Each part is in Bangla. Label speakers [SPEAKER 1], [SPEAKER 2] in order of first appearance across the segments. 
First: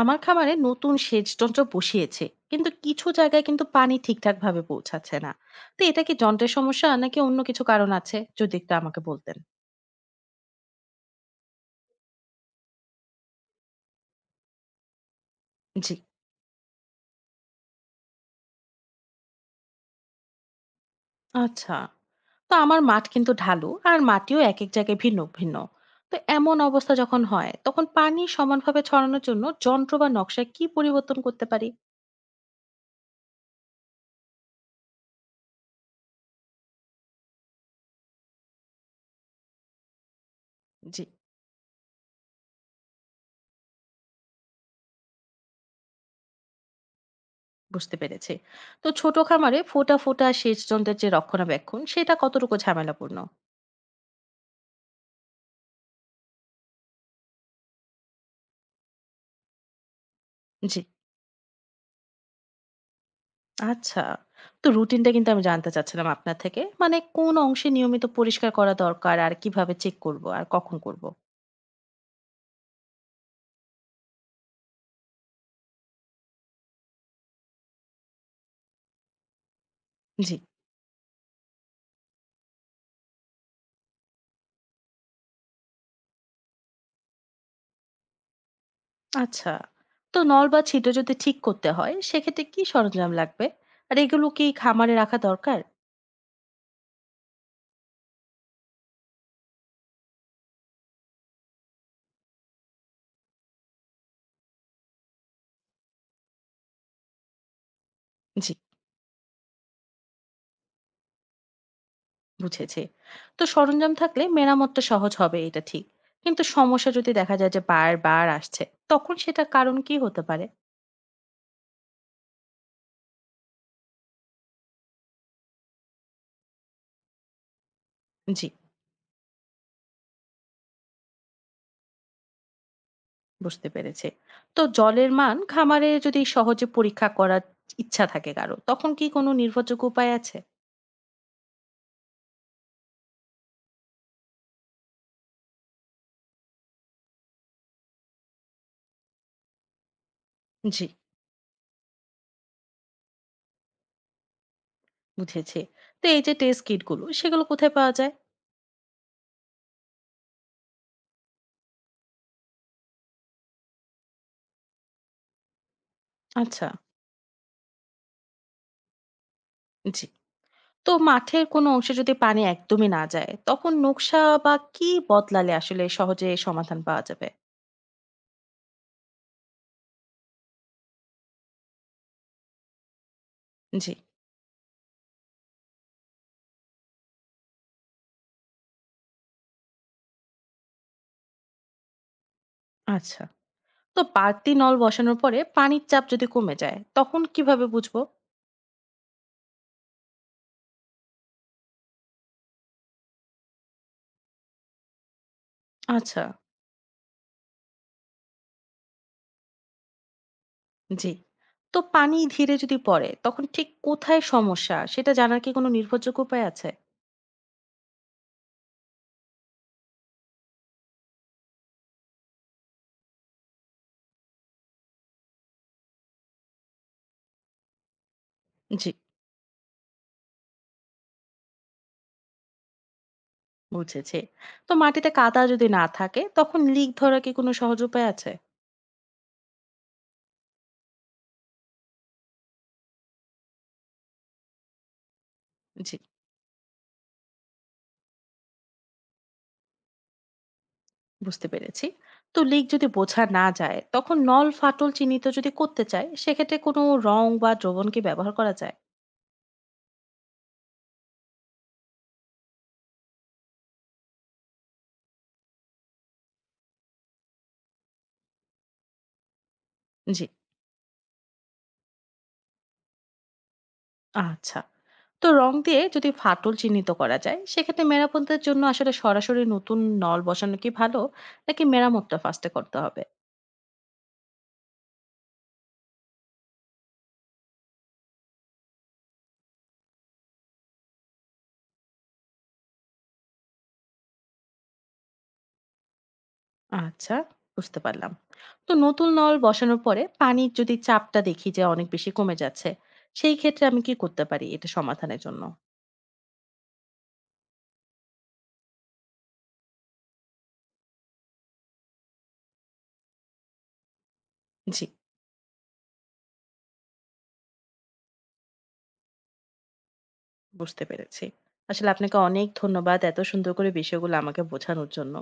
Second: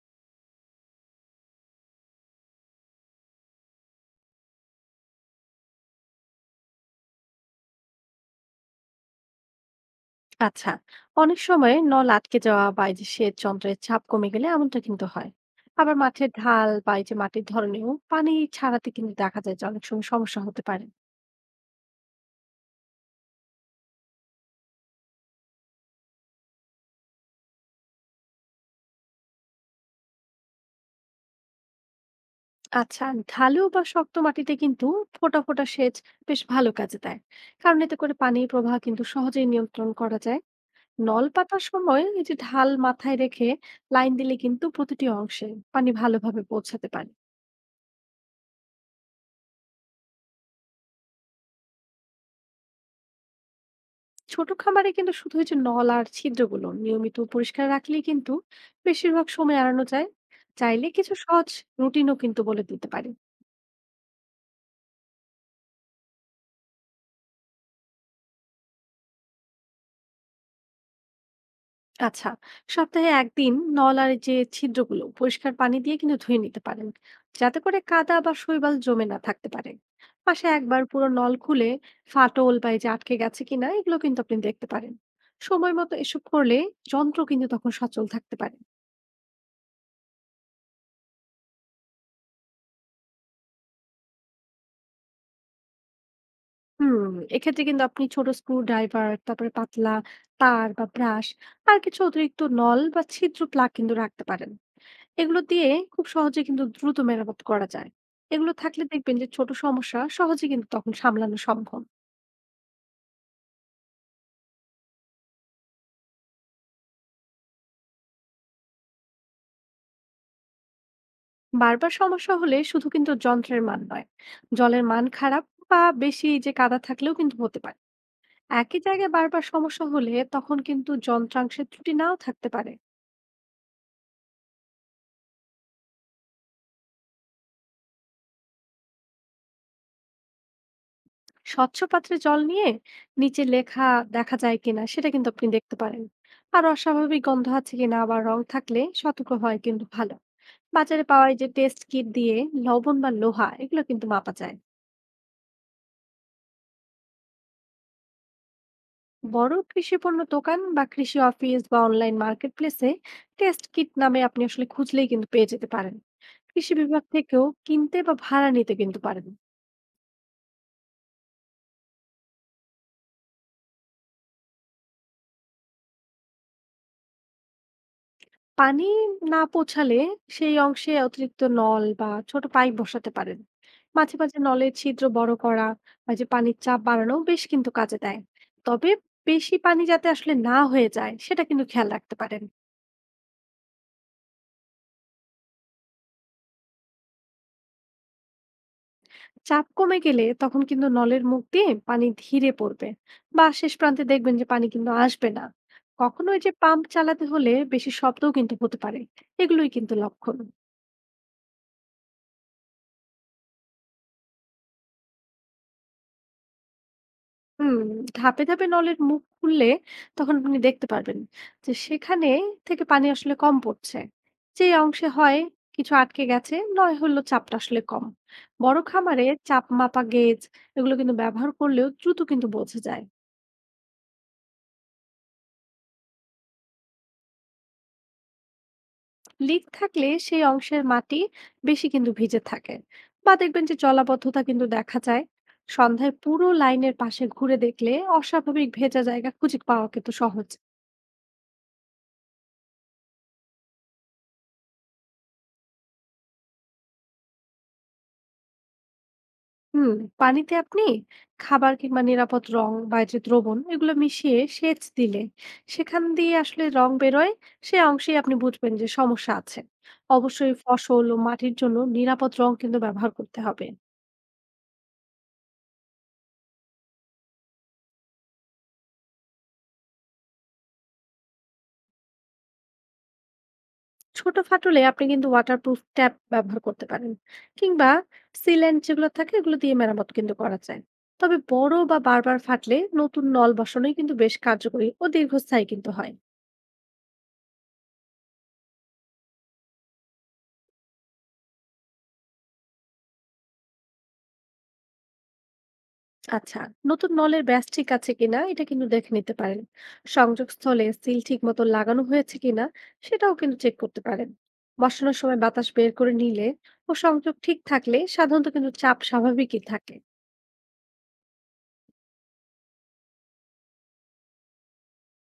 [SPEAKER 1] আমার খামারে নতুন সেচ যন্ত্র বসিয়েছে কিন্তু কিছু জায়গায় কিন্তু পানি ঠিকঠাক ভাবে পৌঁছাচ্ছে না। তো এটা কি যন্ত্রের সমস্যা নাকি অন্য কিছু কারণ আছে যদি একটু আমাকে বলতেন।
[SPEAKER 2] আচ্ছা, অনেক সময় নল আটকে যাওয়া বা এই যে সেচ যন্ত্রের চাপ কমে গেলে এমনটা কিন্তু হয়।
[SPEAKER 1] জি,
[SPEAKER 2] আবার মাঠের ঢাল বা এই যে মাটির ধরনেও পানি ছাড়াতে কিন্তু দেখা যায় যে অনেক সময় সমস্যা হতে পারে।
[SPEAKER 1] আচ্ছা। তো আমার মাঠ কিন্তু ঢালু আর মাটিও এক এক জায়গায় ভিন্ন ভিন্ন। তো এমন অবস্থা যখন হয় তখন পানি সমানভাবে ছড়ানোর জন্য যন্ত্র বা নকশায় কি পরিবর্তন করতে পারি?
[SPEAKER 2] আচ্ছা, ঢালু বা শক্ত মাটিতে কিন্তু ফোঁটা ফোঁটা সেচ বেশ ভালো কাজে দেয়। কারণ এতে করে পানির প্রবাহ কিন্তু সহজেই নিয়ন্ত্রণ করা যায়।
[SPEAKER 1] জি,
[SPEAKER 2] নল পাতার সময় এই যে ঢাল মাথায় রেখে লাইন দিলে কিন্তু প্রতিটি অংশে পানি ভালোভাবে পৌঁছাতে পারে।
[SPEAKER 1] বুঝতে পেরেছি। তো ছোট খামারে ফোটা ফোটা সেচ যন্ত্রের যে রক্ষণাবেক্ষণ সেটা কতটুকু ঝামেলাপূর্ণ?
[SPEAKER 2] ছোট খামারে কিন্তু শুধু এই যে নল আর ছিদ্রগুলো নিয়মিত পরিষ্কার রাখলেই কিন্তু বেশিরভাগ সময় এড়ানো যায়।
[SPEAKER 1] জি,
[SPEAKER 2] চাইলে কিছু সহজ রুটিনও কিন্তু বলে দিতে পারি।
[SPEAKER 1] আচ্ছা। তো রুটিনটা কিন্তু আমি জানতে চাচ্ছিলাম আপনার থেকে। মানে কোন অংশে নিয়মিত পরিষ্কার করা দরকার আর কিভাবে চেক করব আর কখন করব?
[SPEAKER 2] আচ্ছা, সপ্তাহে একদিন নল আর যে ছিদ্রগুলো পরিষ্কার পানি দিয়ে কিন্তু ধুয়ে নিতে পারেন, যাতে করে কাদা বা শৈবাল জমে না থাকতে পারে।
[SPEAKER 1] জি।
[SPEAKER 2] মাসে একবার পুরো নল খুলে ফাটল বা এই যে আটকে গেছে কিনা এগুলো কিন্তু আপনি দেখতে পারেন। সময় মতো এসব করলে যন্ত্র কিন্তু তখন সচল থাকতে পারে।
[SPEAKER 1] আচ্ছা। তো নল বা ছিদ্র যদি ঠিক করতে হয় সেক্ষেত্রে কি সরঞ্জাম লাগবে? আর এগুলো কি খামারে রাখা দরকার?
[SPEAKER 2] হুম, এক্ষেত্রে কিন্তু আপনি ছোট স্ক্রু ড্রাইভার, তারপরে পাতলা তার বা ব্রাশ আর কিছু অতিরিক্ত নল বা ছিদ্র প্লাগ কিন্তু রাখতে পারেন। এগুলো দিয়ে খুব সহজে কিন্তু দ্রুত মেরামত করা যায়।
[SPEAKER 1] জি,
[SPEAKER 2] এগুলো থাকলে দেখবেন যে ছোট সমস্যা সহজে কিন্তু তখন সামলানো সম্ভব।
[SPEAKER 1] বুঝেছি। তো সরঞ্জাম থাকলে মেরামতটা সহজ হবে এটা ঠিক। কিন্তু সমস্যা যদি দেখা যায় যে বারবার আসছে, তখন সেটার কারণ কি হতে পারে?
[SPEAKER 2] বারবার সমস্যা হলে শুধু কিন্তু যন্ত্রের মান নয়, জলের মান খারাপ বা বেশি যে কাদা থাকলেও কিন্তু হতে পারে।
[SPEAKER 1] জি,
[SPEAKER 2] একই জায়গায় বারবার সমস্যা হলে তখন কিন্তু যন্ত্রাংশের ত্রুটি নাও থাকতে পারে।
[SPEAKER 1] বুঝতে পেরেছি। তো জলের মান খামারে যদি সহজে পরীক্ষা করার ইচ্ছা থাকে কারো, তখন কি কোনো নির্ভরযোগ্য উপায় আছে?
[SPEAKER 2] স্বচ্ছ পাত্রে জল নিয়ে নিচে লেখা দেখা যায় কিনা সেটা কিন্তু আপনি দেখতে পারেন। আর অস্বাভাবিক গন্ধ আছে কিনা বা রং থাকলে সতর্ক হয় কিন্তু ভালো।
[SPEAKER 1] জি,
[SPEAKER 2] বাজারে পাওয়া এই যে টেস্ট কিট দিয়ে লবণ বা লোহা এগুলো কিন্তু মাপা যায়।
[SPEAKER 1] বুঝেছি। তো এই যে টেস্ট কিট গুলো, সেগুলো কোথায় পাওয়া যায়?
[SPEAKER 2] বড় কৃষি পণ্য দোকান বা কৃষি অফিস বা অনলাইন মার্কেট প্লেসে টেস্ট কিট নামে আপনি আসলে খুঁজলেই কিন্তু পেয়ে যেতে পারেন।
[SPEAKER 1] আচ্ছা,
[SPEAKER 2] কৃষি বিভাগ থেকেও কিনতে বা ভাড়া নিতে কিন্তু পারেন।
[SPEAKER 1] জি। তো মাঠের কোনো অংশে যদি পানি একদমই না যায়, তখন নকশা বা কি বদলালে আসলে সহজে সমাধান পাওয়া যাবে?
[SPEAKER 2] পানি না পৌঁছালে সেই অংশে অতিরিক্ত নল বা ছোট পাইপ বসাতে পারেন।
[SPEAKER 1] জি,
[SPEAKER 2] মাঝে, মাঝে নলের ছিদ্র বড় করা বা যে পানির চাপ বাড়ানো বেশ কিন্তু কাজে দেয়। তবে বেশি পানি যাতে আসলে না হয়ে যায় সেটা কিন্তু খেয়াল রাখতে পারেন।
[SPEAKER 1] আচ্ছা। তো বাড়তি নল বসানোর পরে পানির চাপ যদি কমে যায়, তখন কিভাবে বুঝবো?
[SPEAKER 2] চাপ কমে গেলে তখন কিন্তু নলের মুখ দিয়ে পানি ধীরে পড়বে বা শেষ প্রান্তে দেখবেন যে পানি কিন্তু আসবে না।
[SPEAKER 1] আচ্ছা।
[SPEAKER 2] কখনো এই যে পাম্প চালাতে হলে বেশি শব্দও কিন্তু হতে পারে। এগুলোই কিন্তু লক্ষণ।
[SPEAKER 1] জি। তো পানি ধীরে যদি পড়ে তখন ঠিক কোথায় সমস্যা সেটা জানার কি কোনো নির্ভরযোগ্য উপায় আছে?
[SPEAKER 2] হুম, ধাপে, ধাপে নলের মুখ খুললে তখন আপনি দেখতে পারবেন যে সেখানে থেকে পানি আসলে কম পড়ছে। যেই অংশে হয় কিছু আটকে গেছে নয় হলো চাপটা আসলে কম। বড়
[SPEAKER 1] জি,
[SPEAKER 2] খামারে চাপ মাপা গেজ এগুলো কিন্তু ব্যবহার করলেও দ্রুত কিন্তু বোঝা যায়।
[SPEAKER 1] বুঝেছি। তো মাটিতে কাদা যদি না থাকে তখন লিক ধরার কি কোনো সহজ উপায় আছে?
[SPEAKER 2] লিক থাকলে সেই অংশের মাটি বেশি কিন্তু ভিজে থাকে বা দেখবেন যে জলাবদ্ধতা কিন্তু দেখা যায়।
[SPEAKER 1] জি,
[SPEAKER 2] সন্ধ্যায় পুরো লাইনের পাশে ঘুরে দেখলে অস্বাভাবিক ভেজা জায়গা খুঁজে পাওয়া কিন্তু সহজ।
[SPEAKER 1] বুঝতে পেরেছি। তো লিক যদি বোঝা না যায় তখন নল ফাটল চিহ্নিত যদি করতে চায় সেক্ষেত্রে কোনো রং বা দ্রবণ কি ব্যবহার করা যায়?
[SPEAKER 2] হুম পানিতে আপনি খাবার কিংবা নিরাপদ রং বা যে দ্রবণ এগুলো মিশিয়ে সেচ দিলে সেখান দিয়ে আসলে রং বেরোয়, সে অংশেই আপনি বুঝবেন যে সমস্যা আছে।
[SPEAKER 1] জি,
[SPEAKER 2] অবশ্যই ফসল ও মাটির জন্য নিরাপদ রং কিন্তু ব্যবহার করতে হবে।
[SPEAKER 1] আচ্ছা। তো রং দিয়ে যদি ফাটল চিহ্নিত করা যায় সেক্ষেত্রে মেরামতের জন্য আসলে সরাসরি নতুন নল বসানো কি ভালো নাকি মেরামতটা ফার্স্টে করতে হবে?
[SPEAKER 2] ছোট ফাটলে আপনি কিন্তু ওয়াটারপ্রুফ ট্যাপ ব্যবহার করতে পারেন, কিংবা সিল্যান্ট যেগুলো থাকে এগুলো দিয়ে মেরামত কিন্তু করা যায়। তবে বড় বা বারবার ফাটলে নতুন নল বসানোই কিন্তু বেশ কার্যকরী ও দীর্ঘস্থায়ী কিন্তু হয়।
[SPEAKER 1] আচ্ছা, বুঝতে পারলাম। তো নতুন নল বসানোর পরে পানির যদি চাপটা দেখি যে অনেক বেশি কমে যাচ্ছে, সেই ক্ষেত্রে আমি কি করতে পারি এটা সমাধানের জন্য?
[SPEAKER 2] আচ্ছা, নতুন নলের ব্যাস ঠিক আছে কিনা এটা কিন্তু দেখে নিতে পারেন। সংযোগস্থলে সিল ঠিক মতো লাগানো হয়েছে কিনা সেটাও কিন্তু চেক করতে পারেন।
[SPEAKER 1] জি,
[SPEAKER 2] বসানোর সময় বাতাস বের করে নিলে ও সংযোগ ঠিক থাকলে সাধারণত কিন্তু চাপ স্বাভাবিকই থাকে।
[SPEAKER 1] বুঝতে পেরেছি। আসলে আপনাকে অনেক ধন্যবাদ এত সুন্দর করে বিষয়গুলো আমাকে বোঝানোর জন্য।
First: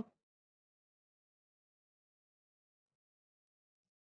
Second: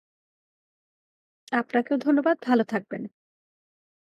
[SPEAKER 2] আপনাকেও ধন্যবাদ, ভালো থাকবেন।